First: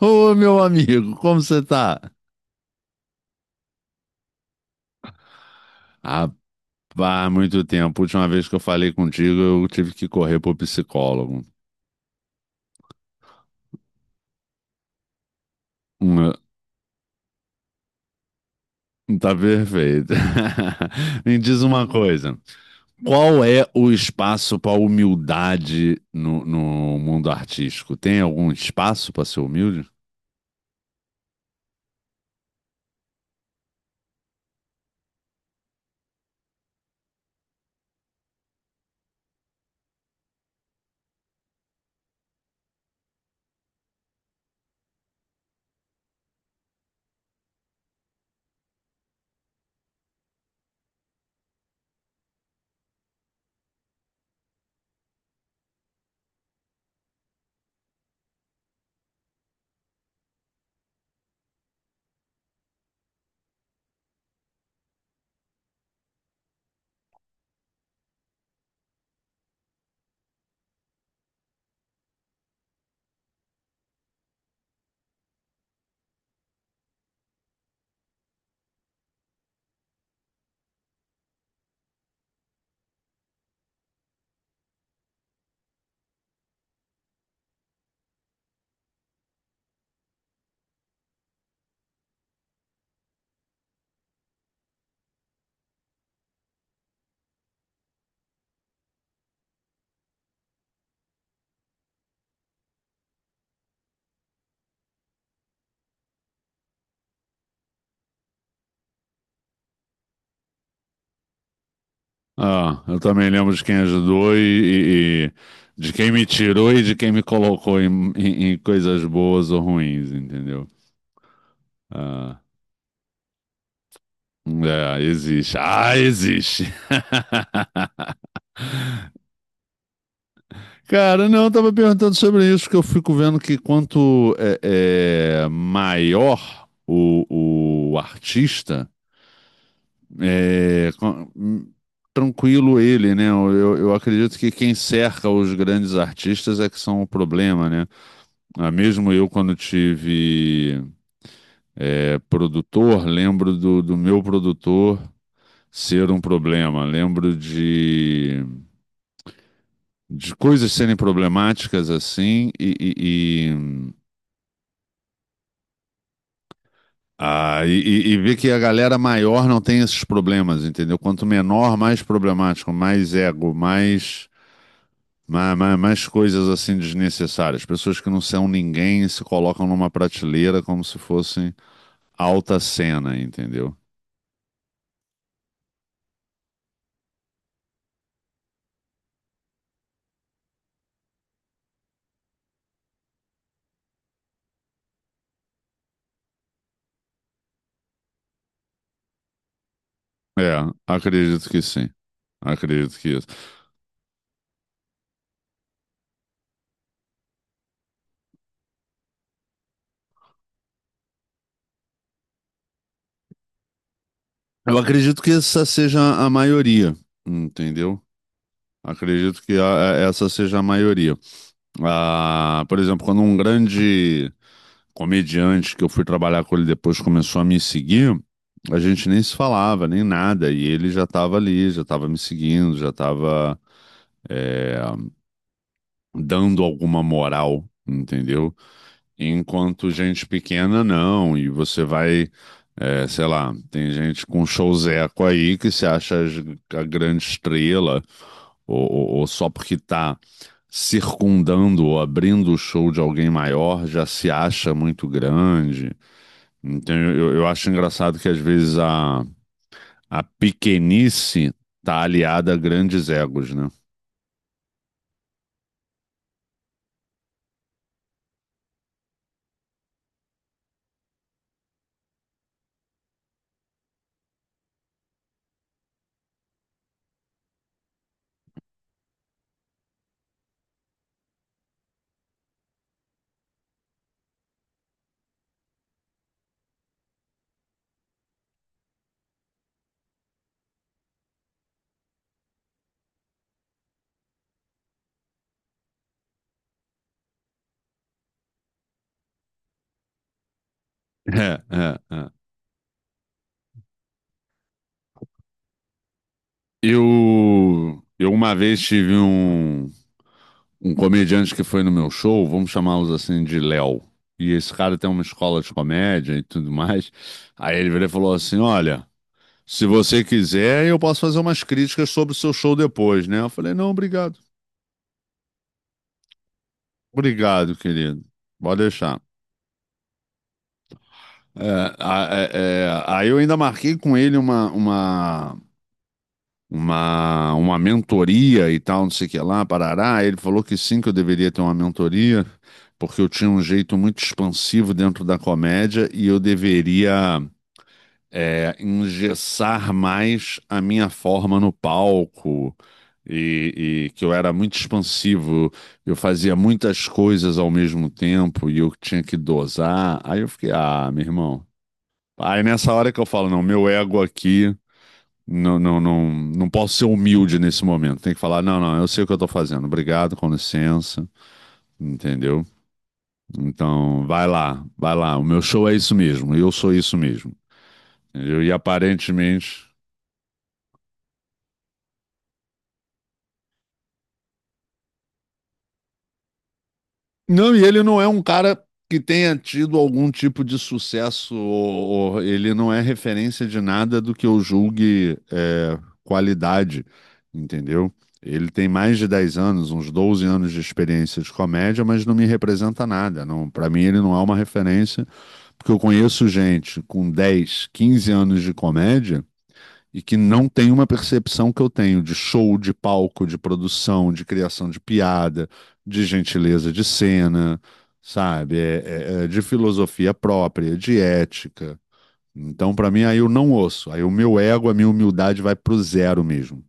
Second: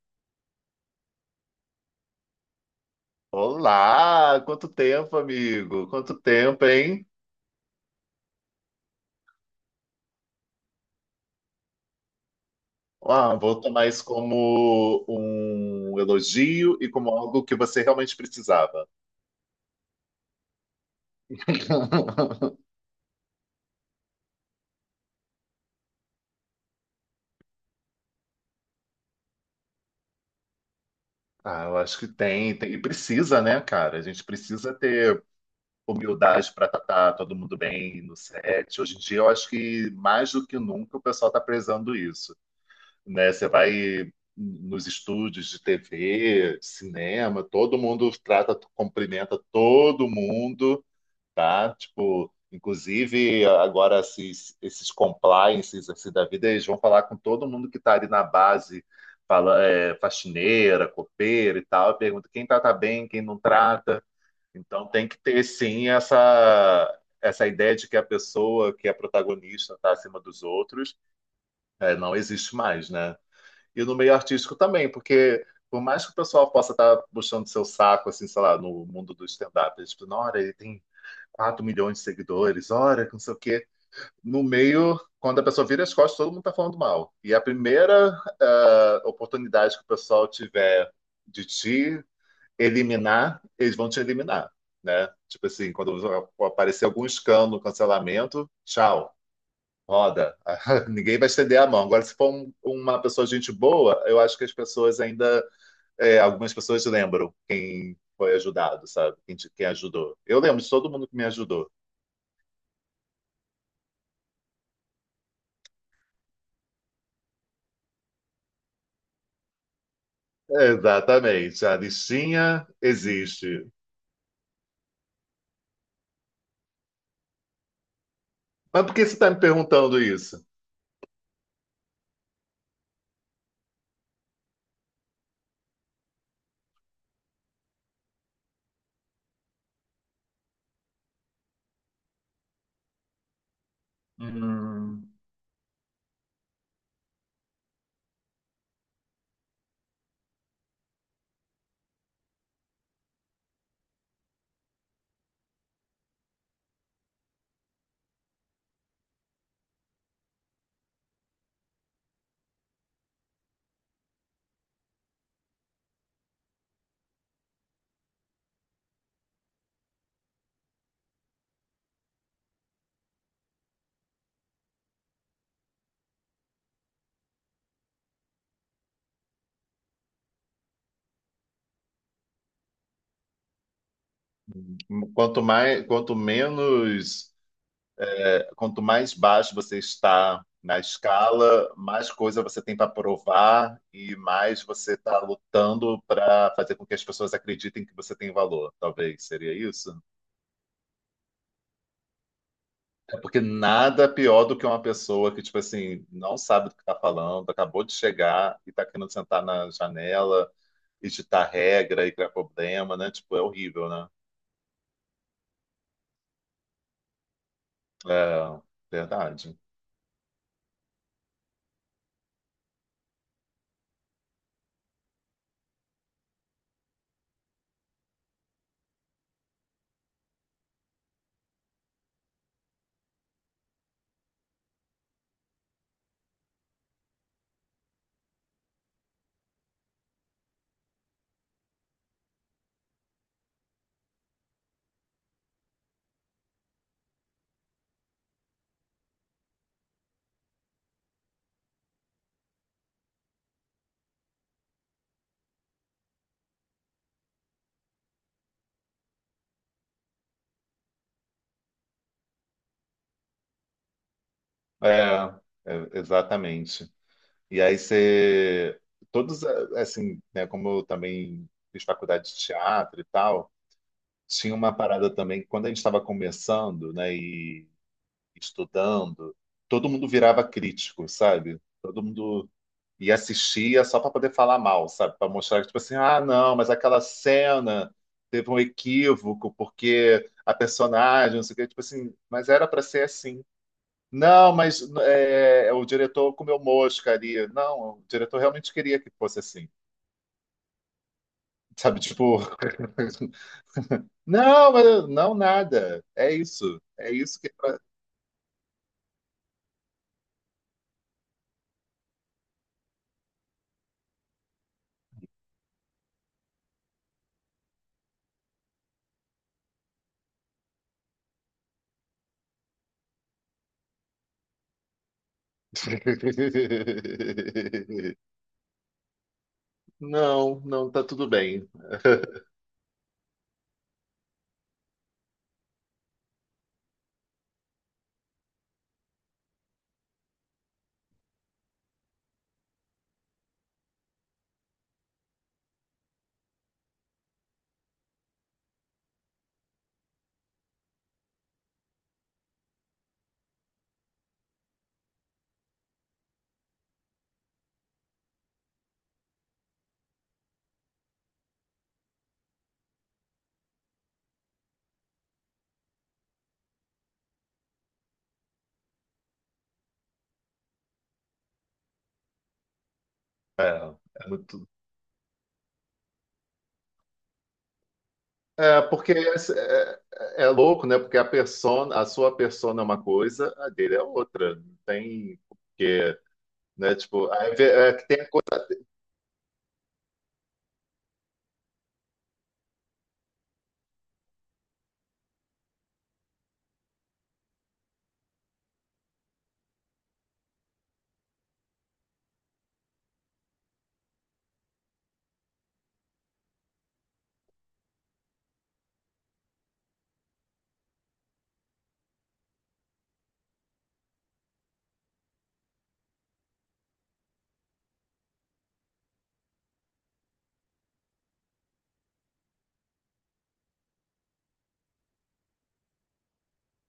Ô, meu amigo, como você tá? Olá, quanto tempo, amigo? Quanto tempo, hein? Rapaz, muito tempo. A última vez que eu falei contigo, eu tive que correr pro psicólogo. Ah, vou tomar isso como um Hum, eh, elogio e como algo que você realmente precisava. Tá perfeito. Me diz uma coisa: qual é o espaço para humildade no mundo artístico? Tem algum espaço para ser humilde? Ah, eu acho que tem, e precisa, né, cara? A gente precisa ter humildade para tratar todo mundo bem no set. Hoje em dia, eu acho que mais do que nunca o pessoal está prezando isso, né? Você vai nos estúdios de TV, cinema, todo mundo trata, cumprimenta todo mundo. Tá? Tipo, inclusive agora esses compliances assim, da vida, eles vão falar com todo mundo que está ali na base, fala, é, faxineira, copeira e tal, e pergunta quem trata bem, quem não trata. Então tem que ter sim essa essa ideia de que a pessoa que é protagonista está acima dos outros, é, não existe mais, né? E no meio artístico também, porque por mais que o pessoal possa estar puxando seu saco, assim, sei lá, no mundo do stand-up, eles falam, olha, ele tem 4 milhões de seguidores, olha, que não sei o quê. No meio, quando a pessoa vira as costas, todo mundo tá falando mal. E a primeira oportunidade que o pessoal tiver de te eliminar, eles vão te eliminar, né? Tipo assim, quando aparecer algum escândalo, cancelamento, tchau, roda. Ninguém vai estender a mão. Agora, se for uma pessoa de gente boa, eu acho que as pessoas ainda, é, algumas pessoas lembram quem foi ajudado, sabe? Quem, quem ajudou. Eu lembro de todo mundo que me ajudou. Ah, eu também lembro de quem ajudou e de quem me tirou e de quem me colocou em coisas boas ou ruins, entendeu? Exatamente, a Ah, listinha existe. é, existe. Ah, existe. Mas por que você está me perguntando isso? Cara, não, eu tava perguntando sobre isso, que eu fico vendo que quanto maior o artista, é, com- hum, tranquilo ele, né? Eu acredito que quem Hum, cerca os grandes artistas é que são o problema, né? Ah, mesmo eu, quando tive produtor, lembro do meu produtor ser um problema. Lembro de coisas serem problemáticas assim e, e ver que a galera maior não tem esses problemas, entendeu? Quanto menor, mais problemático, mais ego, mais coisas assim desnecessárias. Pessoas que não são ninguém e se colocam numa prateleira como se fossem alta cena, entendeu? quanto mais, quanto menos, quanto mais baixo você está na escala, mais coisa você tem para provar e mais você está lutando para fazer com que as pessoas acreditem que você tem valor. Talvez seria isso? É, acredito que sim. Acredito que É isso. porque nada pior do que uma pessoa que, tipo assim, não sabe do que está falando, acabou de chegar e está querendo sentar na janela editar regra e criar problema, né? Tipo, é horrível, né? Eu acredito que essa seja a maioria, entendeu? É, Acredito que verdade. Essa seja a maioria. Ah, por exemplo, quando um grande comediante que eu fui trabalhar com ele depois começou a me seguir, a gente nem se falava, nem nada, e ele já estava ali, já estava me seguindo, já estava dando alguma moral, entendeu? Enquanto gente pequena, não. E você vai, sei lá, tem gente com showzeco aí que se acha a grande estrela, ou só porque tá circundando ou abrindo o show de alguém maior, já se acha muito grande. Então eu acho engraçado que às vezes a pequenice tá aliada a grandes egos, né? É, exatamente. E aí você, todos, assim, né, como eu também fiz faculdade de teatro e tal, tinha uma parada também, que quando a gente estava começando, né, e estudando, todo mundo virava crítico, sabe? Todo mundo e assistia só para poder falar mal, sabe? Para mostrar que, tipo assim, ah, não, mas aquela cena teve um equívoco porque a personagem, não sei o quê, tipo assim, mas era para ser assim. Não, mas o diretor comeu mosca ali. Não, o diretor realmente queria que fosse assim. É, é, Sabe, tipo, é. não, mas não nada. É isso. É isso que. É pra... Eu uma vez tive um comediante que foi no meu show, vamos chamá-los assim de Léo. E esse cara tem uma escola de comédia e tudo mais. Aí ele virou e falou assim: Olha, se você quiser, eu posso fazer umas críticas sobre o seu show depois, né? Eu falei: Não, obrigado. Obrigado, querido. Pode deixar. Não, não, tá tudo bem. É, Aí eu ainda marquei com ele uma mentoria e tal, não sei o que lá, parará. Ele falou que sim, que eu deveria ter uma mentoria, porque eu tinha um jeito muito expansivo dentro da comédia e eu deveria engessar mais a minha forma no palco. E que eu era muito expansivo, eu fazia muitas coisas ao mesmo tempo e eu tinha que dosar. Aí eu fiquei, ah, meu irmão. Aí nessa hora que eu falo, não, meu ego aqui não posso ser humilde nesse momento. Tem que falar, não, não, eu sei o que eu tô fazendo. Obrigado, com licença, entendeu? É, Então, é vai muito lá, vai lá. O meu show é isso mesmo. Eu sou isso mesmo. Entendeu? E É, porque é, aparentemente é louco, né? Porque a persona, a sua persona é uma coisa, a dele é outra. Não tem porque, né? Tipo, aí não, e é ele que não tem é a um coisa, cara que tenha tido algum tipo de sucesso, ou ele não é referência de nada do que eu julgue é, qualidade, entendeu? Ele tem mais de 10 anos, uns 12 anos de experiência de comédia, mas não me representa nada. Não, para mim ele não é uma referência, porque eu conheço gente com 10, 15 anos de comédia e que não tem uma percepção que eu tenho de show, de palco, de produção, de criação de piada, de gentileza de cena, sabe? É de filosofia própria, de ética. Então, para mim, aí eu não ouço. Aí o meu ego, a minha humildade vai pro zero mesmo.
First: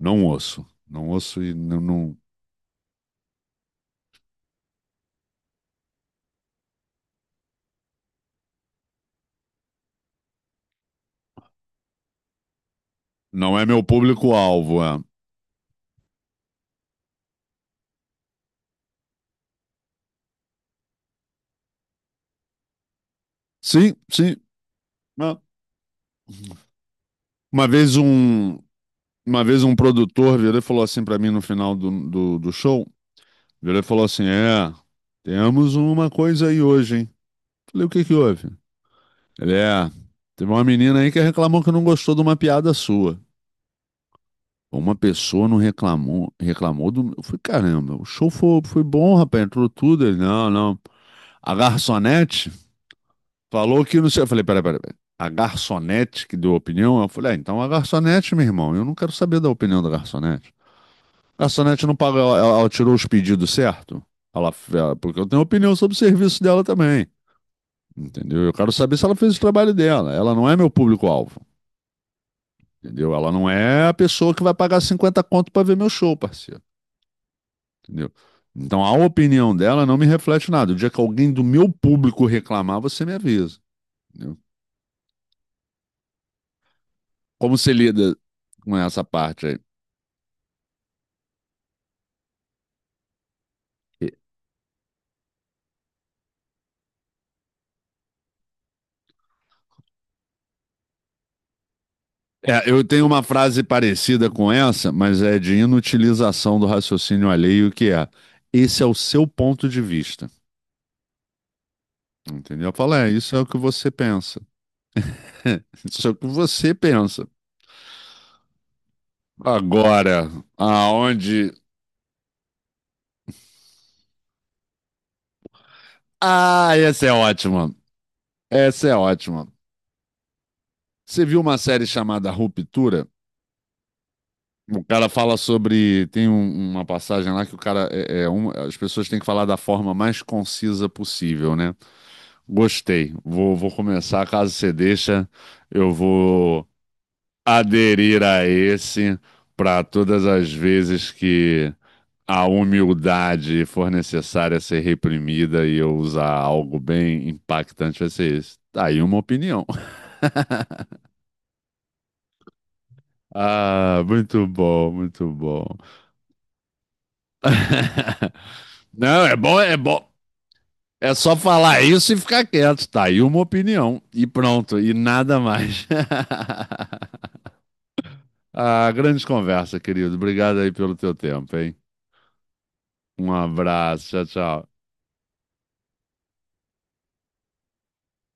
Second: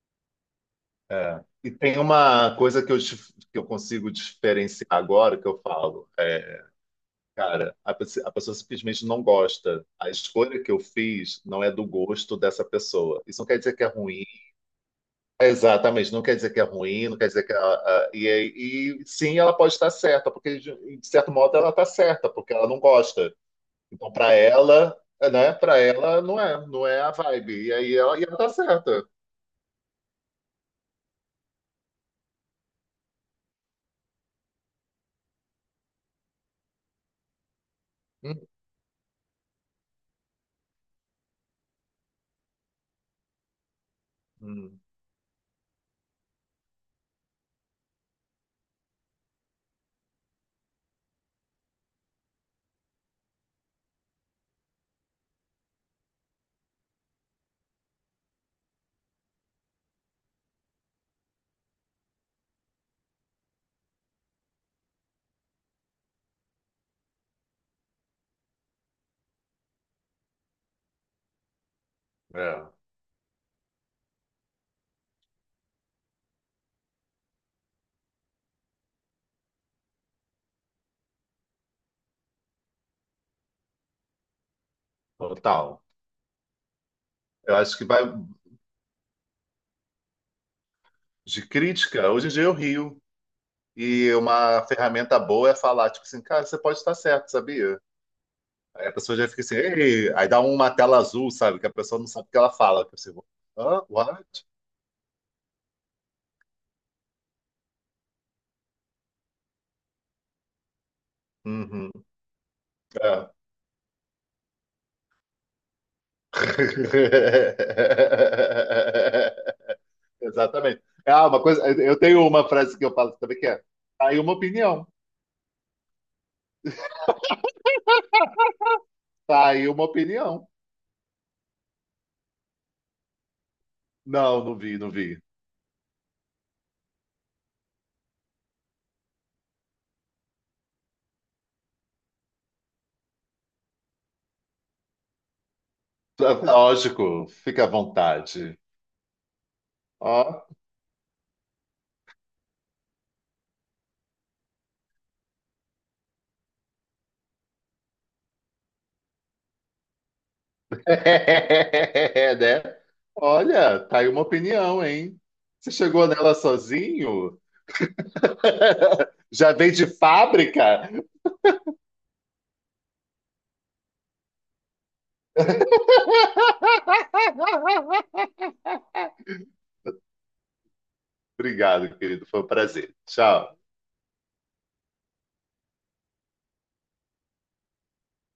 Não ouço. Não ouço é. e E tem uma coisa que eu, que eu consigo diferenciar agora que eu falo. É, cara, a, a pessoa simplesmente não gosta. A escolha que eu fiz não é do gosto dessa pessoa. Isso não quer não é dizer meu que é ruim. público-alvo. É. Exatamente, não quer dizer que é ruim, não quer dizer que ela. E, e sim, ela pode estar certa, porque de certo modo ela está certa, porque ela não gosta. Sim, Então, para sim. ela, Ah. né, para ela não é, não é a Uma vibe. E vez aí ela, e ela está um, certa. uma vez um produtor virou e falou assim para mim no final do show. Virou e falou assim: É, temos uma coisa aí hoje, hein? Falei: O que que Hum, houve? Ele: teve uma menina aí que reclamou que não gostou de uma piada sua. hum, Uma pessoa não reclamou, reclamou do. Eu falei: Caramba, o show foi, foi bom, rapaz, entrou tudo. Ele: Não, não. A garçonete falou que não sei. Eu falei: Peraí. A garçonete que deu a opinião? Eu falei: ah, então a garçonete, meu irmão, eu não quero saber da opinião da garçonete. A garçonete não pagou, ela tirou os pedidos certo? Porque eu tenho opinião sobre o serviço dela também. Entendeu? Eu quero saber se ela fez o trabalho dela. Ela não é meu público-alvo, é, entendeu? Ela não é a pessoa que vai pagar 50 conto para ver meu show, parceiro, entendeu? Então a opinião dela não me reflete nada. O dia que alguém do meu público reclamar, você me avisa, entendeu? total. Como Eu você acho que vai lida com essa parte aí? de crítica. Hoje em dia eu rio. E uma ferramenta boa é falar, tipo assim, cara, você pode estar certo, sabia? Aí a pessoa já fica assim, Ei! Aí dá uma tela azul, sabe? Que a pessoa não sabe o que ela É, eu fala. Tipo tenho assim, uma frase Hã? parecida What? com essa, mas é de inutilização do raciocínio alheio, que é: esse é o seu ponto de vista. Uhum. Entendeu? Eu falo, é, É. isso é o que você pensa. Isso é o que você pensa. Agora, Exatamente. Ah, uma aonde. coisa, eu tenho uma frase que eu falo também que é: tá aí uma opinião, Ah, essa é ótima. Essa é ótima. tá aí uma opinião. Você viu uma série chamada Ruptura? Não, não vi, O não cara vi. fala sobre. Tem uma passagem lá que o cara. É, é as pessoas têm que falar da forma mais concisa possível, né? Gostei. Vou começar. Caso você deixa, eu vou Lógico, fica à aderir a vontade. esse para todas Ó, as vezes que a humildade for necessária ser reprimida e eu usar algo bem impactante vai ser isso. Tá aí uma opinião. né? Olha, tá Ah, aí uma muito opinião, bom, hein? muito bom. Você chegou nela sozinho? Não, é Já bom, vem é de bom. fábrica? É só falar isso e ficar quieto. Tá aí uma opinião e pronto, e nada mais. Ah, grande conversa, querido. Obrigado aí pelo teu tempo, hein? Obrigado, querido, foi um prazer. Tchau. Um abraço, tchau, tchau.